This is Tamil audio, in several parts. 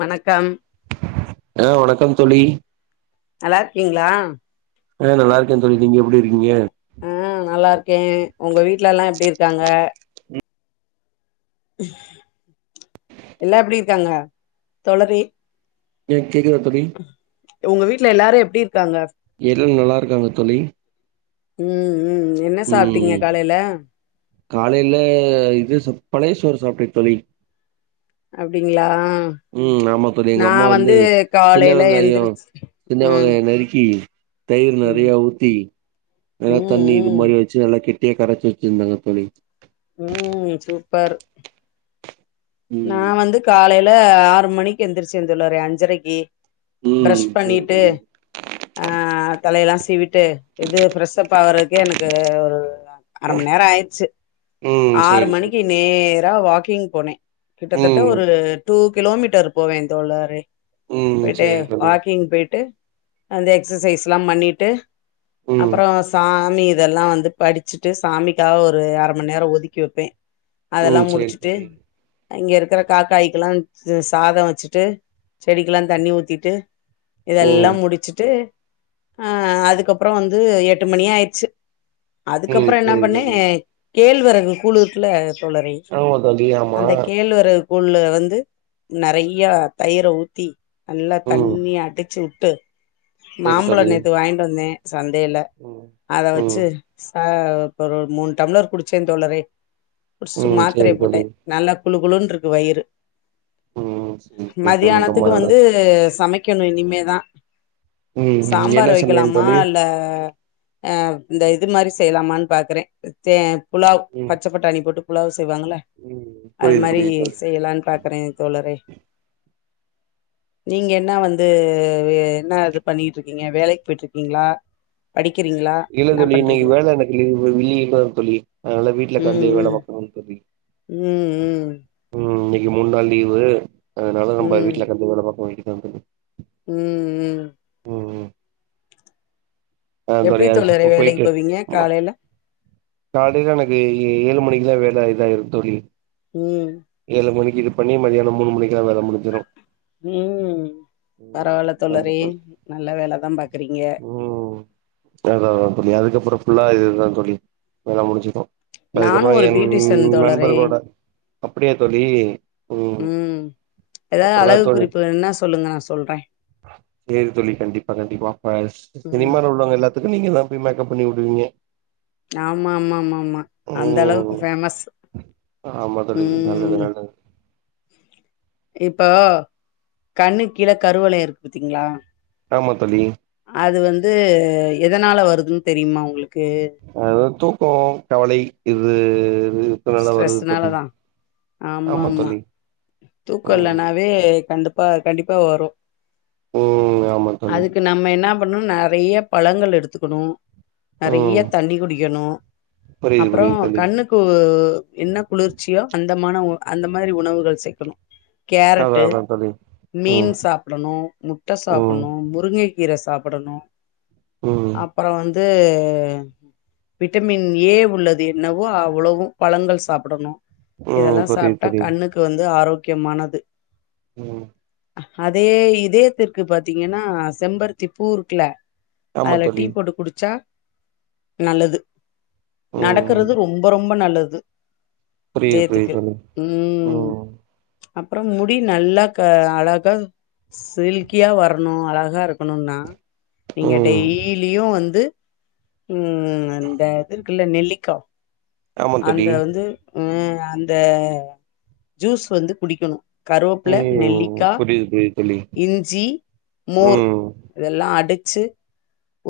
வணக்கம் ஆ வணக்கம் தோழி நல்லாருக்கீங்களா ஆ நல்லாருக்கே தோழி நீங்க எப்டி இருக்கீங்க ஆ நல்லாருக்கே ஒங்க வீட்ல எல்லா எப்டி இருக்காங்க எல்லா எப்டி இருக்காங்க தோழரே ஏ கேக்குதா தோழி ஒங்க வீட்ல எல்லாரு எப்டி இருக்காங்க எல் நல்லாருக்காங்க தோழி ம் ம் என்ன சாப்ட்டீங்க காலேல காலேல இது சாப் பழய சோறு சாப்ட்டே தோழி அப்டிங்ளா ம் ஆமா தோழி எங்க நா அம்மா வந்து சின்ன காலேல வெங்காயோ எந்துருச் சின்ன வெங்காயொ நறுக்கி தயிர் ம் நெறையா ஊத்தி நல்லா ம் தண்ணி இது ம் மாரி வச்சு நல்லா கெட்டியா கரச்சு வச்சுருந்தாங்க தோழி ம் சூப்பர் நா ம் வந்து காலேல ஆறு மணிக்கு எழுந்துருச்சே தோழரே அஞ்சரக்கி ம் பிரஷ் சேரி பண்ணிட்டு தோழி ஆ தலையெல்லா சீவிட்டு இது ஃப்ரெஷ் அப் ஆகுறதுக்கே எனக்கு ஒரு அர மண் நேரோ ஆயிறுச்சு ம் ஆறு சேரி சேரி மணிக்கு தோழி நேரா வாக்கிங் போனே கிட்டத்தட்ட ம் ஒரு டூ கிலோமீட்டர் போவே தோழரே ம் போய்ட்டு சேரி தோழி வாக்கிங் போய்ட்டு வந்து எக்சசைஸ்ல்லா பண்ணிட்டு ம் அப்பறோ சாமி இதல்லா வந்து படுச்சுட்டு சாமிக்காக ஒரு அர மண் நேரோ ஒதுக்கி வப்பே அதல்லா ம் சேரி முடுச்சுட்டு தோழி அங்க இருக்குற காக்காய்க்கெல்லா சாதொ வச்சுட்டு செடிக்கெல்லா தண்ணி ஊத்திட்டு இதெல்லா ம் முடுச்சுட்டு அ அதுக்கப்பறோ வந்து எட்டு மணியாய்ருச்சு ம் அதுக்கப்பறோ என்னா சேரி பண்ணே தோழி கேழ் வரகு கூல் இருக்குல்ல தோழரே ஆமா தோழி ஆமா கேழ் வரகு கூல்ல வந்து நெறையா தயிர ஊத்தி நல்லா ம் தண்ணியா அடுச்சு வுட்டு சேரி மாம்பழோ தோழி நேத்து வாங்ட்டு வந்தே சந்தேல ம் அத ம் வச்சு ச ஒரு மூனு டம்ளர் குடுச்சே தோழரே குடுஸ்ட்டு ம் மாத்தரய சேரி போட்டே தோழி நல்லா குளு குளுன்ருக்கு வயிறு ம் சேரி சேரி தோழி ரொம்ப மதியானத்துக்கு வந்து நல்லது சமைக்கணு இனிமேதா ம் ம் சாம்பாரு என்ன சமையல் வைக்கலாமா தோழி இல்ல அ இந்த இது மாரி செய்யலாமான் பாக்குறே தே புலாவ் ம் பச்ச பட்டாணி போட்டு புலாவ் செய்வாங்கள்ள ம் அது புரியுது மாரி புரியுது தோழி செய்யலான் பாக்குறே தோழரே நீங்க என்னா வந்து என்னா இது பண்ணிகிட்ருக்கீங்க வேலைக்கு போய்ட்ருக்கீங்களா படிக்கிறீங்களா இல்ல தோழி இன்னைக்கி வேல எனக்கு லீவு லீவுதா தோழி அதுனால வீட்ல ம் கெடந்து வேல பாக்கணு தோழி ம் ம் ம் இன்னிக்கு மூன் நாள் லீவு அதனால ம் நம்ம ம் வீட்லவுக்காந்து வேல பாக்க வேண்டிதா தோழி ம் ம் ம் ம் அதா தோழி எப்டி அது தோழரே சுப்ப வேலைக்கு போய்ட்டு போவீங்க ம்மா காலைல காலைல எனக்கு ஏ ஏழு மணிக்குல்லா வேல இதாய்ரு தோழி ம் ஏழு மணிக்கு இது பண்ணி மதியானம் மூணு மணிக்குல்லா வேல முடிஞ்சிரு ம் ம் பரவால்ல ஆமா தோழரே தோழி நல்ல வேல தா பாக்குறீங்க ம் அதா அதா‌ தோழி அதுக்கப்றோ ஃபுல்லா இதுதா தோழி எல்லா முடிஞ்சிடு நானு அதுக்கப்புறோ ஒரு என் பியூட்டிஷன் தோழரே நண்பர்களோட அப்டியா தோழி ம் ஏதாவது அப்புறந்தா ழகு குறிப்புகள்னா சொல்லுங்க நா சொல்ற செரி தொலி கண்டிப்பா கண்டிப்பா அப்ப ம் சினிமால உள்ளவங்க எல்லாத்துக்கு நீங்க தா போய் மேக்கப் பண்ணி உடுவீங்க ஆமாமாமாமா அந்த அளவுக்கு ம் ஃபேமஸ் ஆமா தோழி நல்லது ம் நல்லது இப்போ கண்ணு கீழ கருவலயொ இருக்கு பாத்தீங்ளா ஆமா தோழி அது வந்து எதனால வருதுன் தெரிமா உங்களுக்கு அது தூக்கோ கவலை இது இது ஸ்ட்ரெஸ்னால தா ஆமா ஆமாம்மா தோழி தூக்கோ ம் இல்லனா வே கண்டுப்பா கண்டிப்பா வரு ம் ஆமா தோழி அதுக்கு நம்ம என்னா பன்னு நெறைய பழங்கள் எடுத்துக்குணு நெறைய ம் தண்ணி குடிக்கணு புரியுது அப்றோ புரியுது தோழி கண்ணுக் உ என்ன குளிர்ச்சியோ அந்தமான அந்த மாதிரி உணவுகள் சேக்கணு அதா கேரட்டு் அதா தோழி மீன் ம் சாப்பிடணு முட்ட ம் சாப்பிட்ணு முருங்கை கீரை சாப்பிடணு ம் அப் அப்றோ வந்து விட்டமின் ஏ உள்ளது என்னவோ அவ்ளோவு பழங்கள் சாப்பிடணு ம் இதெல்லா புரியுது சாப்ட்டா புரியுது கண்ணுக்கு வந்து ஆரோக்கியமானது ம் அதே இதயத்திற்கு பாத்தீங்கன்னா செம்பருத்தி பூ இருக்குல ஆமா அதுல டீ தோழி போட்டு குடிச்சா நல்லது ம் நடக்குறது ரொம் ரொம்ப நல்லது புரியுது இதயத்துக்கு புரியுது தோழி ம் அப்றம் முடி நல்லா க அழகா சில்கியா வரணு அழகா இருக்குணுன்னா நீங்க ம் டெய்லியு வந்து ம் அந்த இது இருக்குல்ல நெல்லிக்கா ஆமா அந்த தோழி வந்து அ அந்த ஜூஸ் வந்து குடிக்கணு கருவப்பில ம் நெல்லிக்கா புரியுது புரியுது தோழி இஞ்சி மோர் ம் இதெல்லா அடிச்சி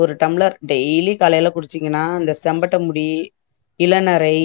ஒரு டம்ளர் டெய்லி காலைல குடிச்சீங்கன்னா இந்த செம்பட்ட முடி இளந ரை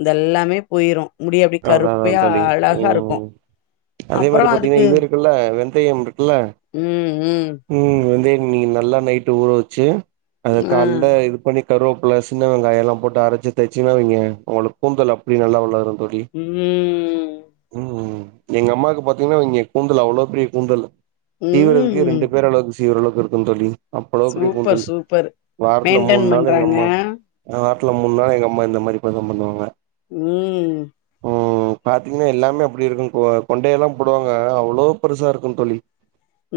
இதெல்லாமே போய்ரு அதா அதா தோழி ம் அதே அப்புறோ மாரி பாத்தீங்கன்னா அதுக்கு இது இருக்குல்ல வெந்தயம் இருக்குல்ல ம் வெந்தயோ நீ நல்லா நைட்டு் ஊற வச்சு அத ஆ கால்ல இது பண்ணி கருவேப்பில சின்ன வெங்காயோ எல்லா போட்டு அரச்சி தேச்சிங்கனா வைக்க உங்ளுக்கு கூந்தல் அப்டி நல்லா வளருந்தோழி ம் ம் ம் எங்க அம்மாக்கு பாத்தீங்கன்னா இங்க கூந்தல் அவ்ளோ பெரிய கூந்தல் சீவுரதுக்கே ம் ரெண்டு பேர் அளவுக்கு சீவர அளவுக்கு இருக்கு தோழி அப்பளோப் பெரிய சூப்பர் கூந்தல் சூப்பர் வாரத்துல மெயின்டென் மூணு நாள் எங்க பண்றாங்க அம்மா வாரத்துல மூண் நாள் எங்க அம்மா இந்த மாரி போய்தா பண்ணுவாங்க ம் ம் ம் பாத்தீங்கன்னா எல்லாமே அப்டி இருக்கு கொண்டை எல்லா போடுவாங்க அவ்ளோ பெருசா இருக்கு தோழி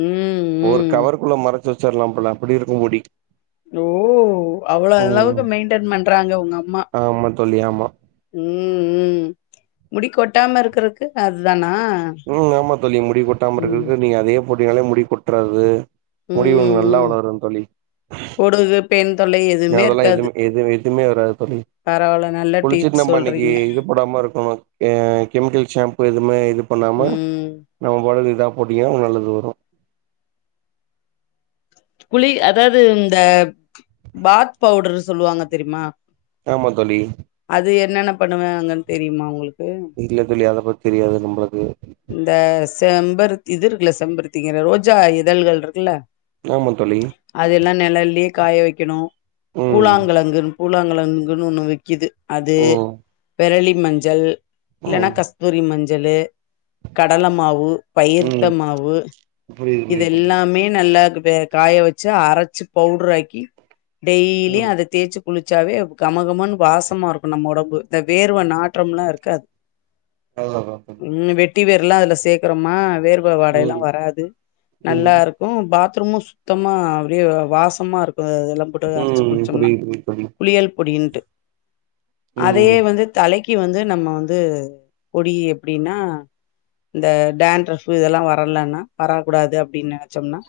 ம் ம் ஒரு கவர்க்குள்ள மறைச்சு வச்சிர்லா போல அப்டி இருக்கு முடி ஓ அவ்ளோ ம் அளவுக்கு மெயின்டென் பண்றாங்க உங்க அம்மா ஆமா தோழி ஆமா ம் ம் முடி கொட்டாம இருக்கிறதுக்கு அதானா ம் ஆமா தோழி முடி கொட்டாம இருக்குற்க்கு நீங்க அதேயே போட்டிங்னாலே முடி கொட்றாது ம் முடி உங் நல்லா ம் வளருந் தோழி பொடுகு பெண் தொல்லை எதுவுமே அதெல்லா இருக்காது எதுமே எது எதுமே வராது தோழி பரவால்ல நல்ல குளிச்சுட்டு டிப்ஸ் நம்ம அன்னைக்கி சொல்றீங்க இது போடாம இருக்கணு ஏ கெமிக்கல் ஷாம்பு எதுவுமே இது பண்ணாம ம் நம்ம பாட்டுக்கு இதா போடீங்கனா நல்லது வரு குளி அதாவுது இந்த பாத் பவுடரு சொல்லுவாங்க தெரியுமா ஆமா தோழி அது என்னென்ன பண்ணுவேங்கனு தெரியுமா உங்ளுக் இல்ல தோழி அத பத்தி தெரியாது நம்ளுக்கு இந்த செம்பருத் இது இருக்குல செம்பருத்திங்கிற ரோஜா இதழ்கள் இருக்குல்ல ஆமா தொழி அதெல்லா நிழலே காய வைக்கணு ம் கூழாங்கிழங்குன்னு பூழாங்கிழங்குன்னு ஒண்ணு விக்குது அது ம் விரளி மஞ்சள் இல்லைன்னா ம் கஸ்தூரி மஞ்சளு கடல மாவு பயிர்த்த ம் மாவு புரியுது இத புரியுது தோழி எல்லாமே நல்லா வெ காய வச்சு அரச்சு பவுடர் ஆக்கி டெய்லி ம் ம் அத தேய்ச்சு குளிச்சாவே கமகமன்னு வாசமா இருக்கு நம்ம ஒடம்பு இந்த வேர்வ நாற்றம்ல்லா இருக்காது நல்லதா ம் வெட்டி வேர்ல்லா அதுல சேக்றோமா வேர்வ வாடை ம் ம் எல்லாம் வராது நல்லா இருக் ம் பாத்ரூமு சுத்தமா அப்டியே வாசமா இருக்கு அதெல்லா போட்டு புரியுது அரச்சு குளிச்சோம்னா புரியுது தோழி குளியல் பொடின்ட்டு ம் அதயே ம் வந்து தலைக்கு வந்து நம்ம வந்து பொடி எப்டின்னா இந்த டான் ரஃப் இதெல்லா வரலன்னா வரக்க கூடாது அப்டின்னு நெனச்சோம்னா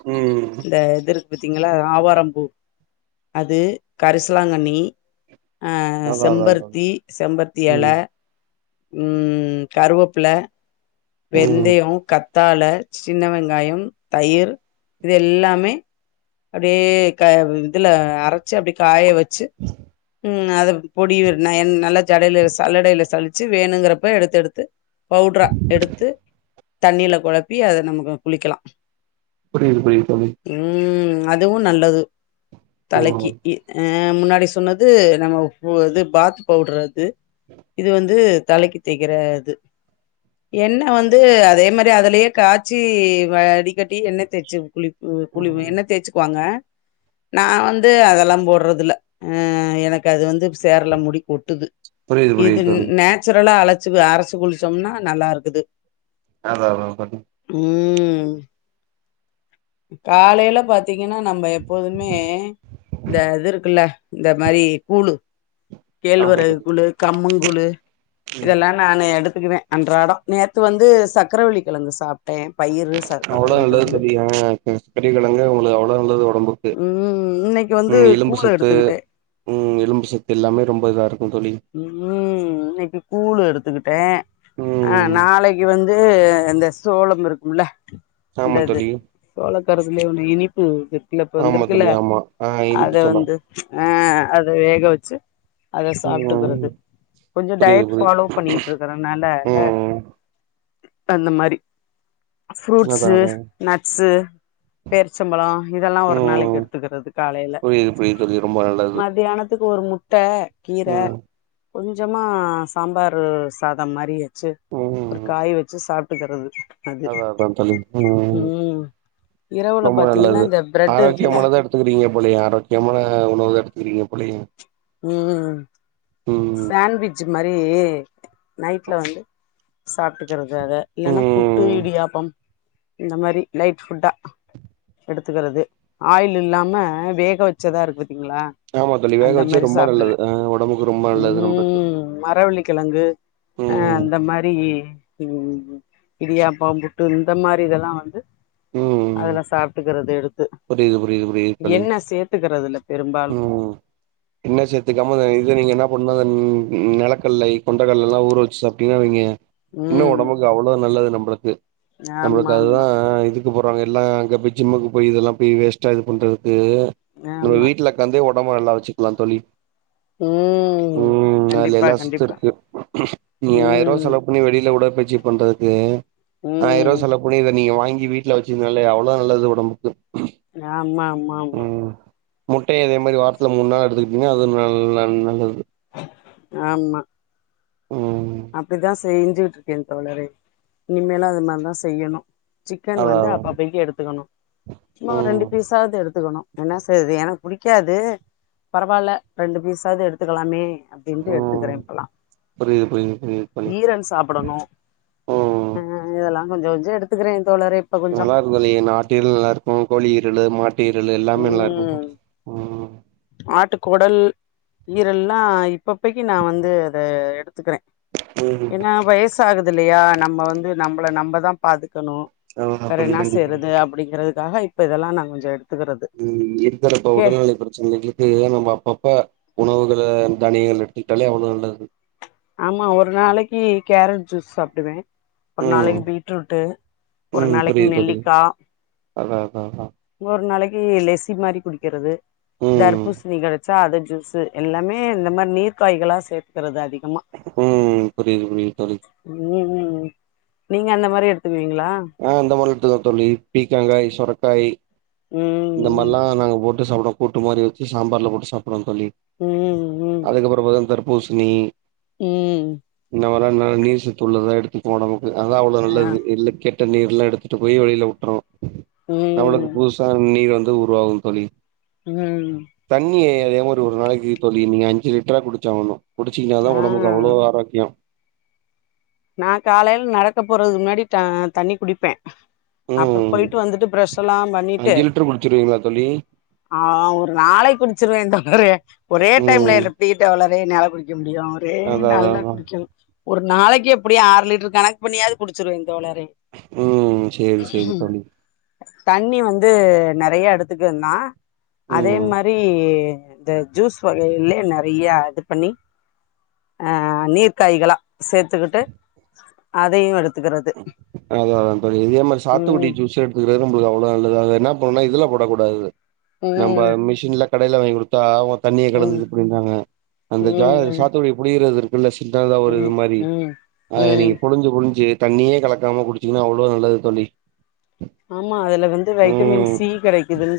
இந்த இதுருக்கு பாத்தீங்ளா ஆவாரம்பூ அது கரிசலாங்கண்ணி ஆ அதா அதா தோழி செம்பருத்தி செம்பத்தி எல ம் ம் கருவப்பில ம் வெந்தயோ கத்தாழ சின்ன வெங்காயம் தயிர் இது எல்லாமே அப்டியே கா இதுல அரச்சு அப்டி காய வச்சு ம் அத பொடி நயன் நல்லா ஜடையில சல்லடையில சழிச்சு வேணுங்கிறப்ப எடுத்து எடுத்து பவ்ட்ரா எடுத்து தண்ணில கொழப்பி அத நமக்கு குளிக்கலா புரியுது புரியுது [unintelligible] ம் அதுவு நல்லது தலைக்கி ம் இ அ ஆ முன்னாடி சொன்னது நம்ம பு இது பாத் பவுடர் அது இது வந்து தலைக்கி தேக்கிற இது எண்ணெ வந்து அதே மாரி அதுலயே காய்ச்சி வடிக்கட்டி எண்ணெ தேச்சு குளிப் கு குளிவு ம் எண்ணெ தேய்ச்சுக்குவாங்க நா வந்து அதெல்லா போட்றதுல்ல ஆ எனக்கு அது வந்து சேர்ல முடி கொட்டுது புரியுது இது புரியுது தோழி நேச்சுரலா அழச்சு அரச்சு குளிச்சோம்னா நல்லா இருக்குது அதா அதா கொட்டு ம் காலைல பத் பாத்தீங்கனா நம்ம எப்போதுமே இந்த இது இருக்குல்ல இந்த மாரி கூழு ஆமா கேழ்வரகு தோழி கூழு கம்மங் கூழு ம் இதெல்லா நானு எடுத்துக்குவ அன்றாடோ நேத்து வந்து சக்கரவள்ளி கிழங்கு சாப்பட்டே பயிரு அவ்ளோ நல்லது தோழி அ பெரிய கிழங்கு உங்களுக்கு அவ்ளோ நல்லது உடம்புக்கு ம் இன்னைக்கு வந்து ம் எலும்பு கூழ சத்து எடுத்துக்கிட்டே ம் எலும்பு சத்து எல்லாமே ரொம்ப இதா இருக்கு தோழி ம் இன்னைக்கு கூழு எடுத்துக்கிட்ட ஆ ம் நாளைக்கு வந்து இந்த சோளம் இருக்கும்ல ஆமா தோழி சோழக் கருதுலயே ஒன்னு இனிப்பு இருக்குல இப்ப ஆமா வந்துருக்குல்ல தோழி ஆமா ஆ அத இதுக்கு சொல்லா வந்து ஆ அது வேக வச்சு அத சாப் ம் ட்டுகறது கொஞ்ச புரியுது டயட் புரியுது ஃபாலோ பண்ணிட்டு இருக்கறனால ம் அந்த மாரி அதா ஃப்ரூட்ஸு அதா நட்ஸு பேர்ச்சம் பழன இதெல்லா ஒரு நாளைக்கு எடுத்துக்கிறது காலைல புரிது புரிது மதியானத்துக்கு ஒரு முட்ட கீர ம் கொஞ்சமா சாம்பாரு சாதம் மாரி வச்சு ஒரு ம் காய் வச்சு சாப் ட்டுக்கிறது அதா அதா தோழி ம் இரவுல ரொம்ப பாத்தீங்கன்னா நல்லது இந்த பிரெட் இருக்குல்ல ஆரோக்கியமானதா எடு த்துக்கிறீங்க போலையே ஆரோக்கியமான உணவு எடுத்துக்கிறீங்க போலையே ம் ம் பேண்விஜ் மாரி நைட்ல வந்து சாப்ட்டுக்கிறது அத இல்லன்னா புட்டு ம் இடியாப்பம் இந்த மாரி லைட் ஃபுட்டா எடுத்துக்கிறது ஆயில் இல்லாம வேக வச்சதா இருக்கு பாத்தீங்ளா ஆமா தோழி வேக வச்சு ரொம்ப நல்லது அ உடம்பு ம் மரவள்ளிக்கிழங்கு அ ம் அந்த மாரி ம் இடியாப்பம் புட்டு இந்த மாரி இதெல்லா வந்து ம் அதலா சாப் ட்டுக்கறது எடுத்து புரியுது புரியுது புரியுது தோழி எண்ணெ சேர்த்துக்கறது இல்ல பெரும்பாலு ம் எண்ணெ சேர்த்துக்காம இத நீங்க என்ன பண்னு அ நெலக்கல்லை கொண்டக்கல்லா ஊற வச்சு சாப்டீங்கனா வைங்க இன்னு ம் உடம்புக்கு அவ்ளோ நல்லது நம்ளுக்கு நம்ளுக்கு ஆமா அதுதா ஆமா இது போறாங்க எல்லா அங்க போய் ஜிம்முக்கு போய் இதெல்லா போய் வேஸ்டா இது பண்றதுக்கு நம்ம ஆமா வீட்ல ந்தே உடம்ப நல்லா வச்சிக்லா தோழி ம் ம் அதுல கண்டிப்பா எல்லா சத்து கண்டிப்பா இருக்கு நீ ஆயிர ரூவா ம் செலவு பன்னி வெளில உடற்பயிற்சி பண்றதுக்கு ஆயிர ம் ரூவா செலவு பண்ணி இத நீங்க வாங்கி வீட் ல வச்சிரு நாலே அவ்ளோ நல்லது உடம்புக்கு ஆமா ஆமா ஆமா முட்டைய இதே மாதிரி வாரத்துல மூணு நாள் எடுத்துக்கிட்டீங்கனா அதுவும் ந நல்லது ஆமா உம் அப்டித்தான் செஞ்சுக்கிட்டு இருக்கேன் தோழரே இனிமேலும் அது மாதிரிதான் செய்யணும் சிக்கன் அதா வந்து அதா அப்பப்பைக்கு எடுத்துக்கணும் சும்மா ஒரு ரெண்டு ம் பீஸாவது எடுத்துக்கணும் என்ன செய்றது எனக்கு பிடிக்காது பரவாயில்ல ரெண்டு பீஸாவது எடுத்துக்கலாமே அப்படின்ட்டு ம் எடுத்துக்கிறேன் இப்பல்லாம் புரியுது புரியுது புரியுது தோழி ஈரல் சாப்புடணும் ம் இதெல்லாம் கொஞ்ச கொஞ்சம் எடுத்துக்கிறேன் தோழரே இப்ப கொஞ்சம் நல்லா தோழி இந்த ஆட்டுஈரல் நல்லா இருக்கும் கோழி ஈரலு மாட்டு ஈரலு எல்லாமே நல்லா ம் இருக்கும் ம் ஆட்டுக்குடல் ஈரல்லாம் இப்பப்பைக்கி நான் வந்து அத எடுத்துக்கிறேன் உம் வயசாகுது இல்லையா நம்ம வந்து நம்மள நம்ம தான் பாதுக்கணும் ஆமா வேற தோழி என்ன கண்டிப்பா செய்றது அப்படிங்கறதுக்காக இப்ப இதெல்லாம் நான் கொஞ்சம் எடுத்து உம் இருக்குறப்ப உடல்நிலை பிரச்சனைக்கு இது நம்ம அப்பப்ப உணவுகளை தனியங்கள் எடுத்துக்கிட்டாலே அவ்வளவு நல்லது ஆமா ஒரு நாளைக்கு கேரட் ஜூஸ் சாப்பிடுவேன் ஒரு ம் நாளைக்கு பீட்ரூட்டு ஒரு ம் நாளைக்கு புரியுது தோழி நெல்லிக்கா அதா அதா அதா ஒரு நாளைக்கு லெசி மாரி குடிக்கிறது ம் தர்பூசணி கிடைச்சா அத ஜூஸு எல்லாமே இந்த மாதிரி நீர் காய்களா சேர்கிறது அதிகமாக ம் புரியுது புரியுது தோழி உம் உம் நீங்க அந்த மாதிரி எடுத்துக்குவீங்களா ஆ அந்த மாதிரி எடுத்துகிற தோழி பீக்கங்காய் சுரக்காய் உம் இந்த மாதிரிலாம் நாங்க போட்டு சாப்டுவோம் கூட்டு மாதிரி வச்சி சாம்பார்ல போட்டு சாப்புடுறோம் தோழி உம் அதுக்கப்புறம் பாத்தா தர்பூசணி உம் வர நீர் சத்து உள்ளதான் எடுத்துக்குவோ நமக்கு அதான் அவ்வளவு ஆ நல்லது இல்ல கெட்ட கெட்ட நீர்ல்லாம் எடுத்துட்டு போய் வெளியில உட்டுரும் நம்மளுக்கு ம் புதுசா நீர் வந்து உருவாகும் தோழி உம் தண்ணிய அதே மாதிரி ஒரு நாளைக்கு தோழி நீங்க அஞ்சு லிட்டரா குடிச்சாகணும் குடிச்சிங்கன்னா ஆ த் உடம்புக்கு அவ்ளோ ஆரோக்கியம் நா காலையில நடக்க போறதுக்கு முன்னாடி த தண்ணி குடிப்ப அப்ப ம் போயிட்டு வந்துட்டு ப்ரஷ் எல்லா பண்ணிட்டு அஞ்சு லிட்டர் குடிச்சிருவீங்களா தோழி ஆ ஒரு நாளைக்கு குடிச்சிருவேன் தோழரே ஒரே டைம்ல ம் எப்டி தோழரே என்னையால குடிக்க முடியும் அதா அதா அதா ஒரு நாளைக்கு எப்டியா ஆறு லிட்டர் கணக்கு பண்ணியாவது குடிச்சிருவ தோழரே ம் சேரி சேரி தோழி தண்ணி வந்து நெறைய எடுத்துக்குவ தான் அதே ம் மாதிரி இந்த ஜூஸ் வகையிலயே நெறைய அது பண்ணி ஆ நீர் காய்களா சேர்த்துக்கிட்டு அதையும் எடுத்துக்கிறது அதா அதா தோழி இதே மாரி சாத்துக்குடி ம் ஜூஸ் எடு [unintelligible] அதல என்னா பண்ணணுனா இதுல போடக்கூடாது நம்ப ம் மிஷின்ல கடைல வாங்கி கொடு த்துடா தண்ணிய ம் கலந்தது [unintelligible] அந்த ஜாரு ம் சாத்துகுடி புஷியரது [inaudible] ம் ஒரு இது ம் மாதிரி ம் அத நீ ம் புழிஞ்சு புழிஞ்சு தண்ணியே கல நிக்காம குடிச்சீங்கன்னா அவ்வளோ நல்லது தோழி ஆமா அதுல வந்து ம் வைட்டமின் சி கெடைக்குது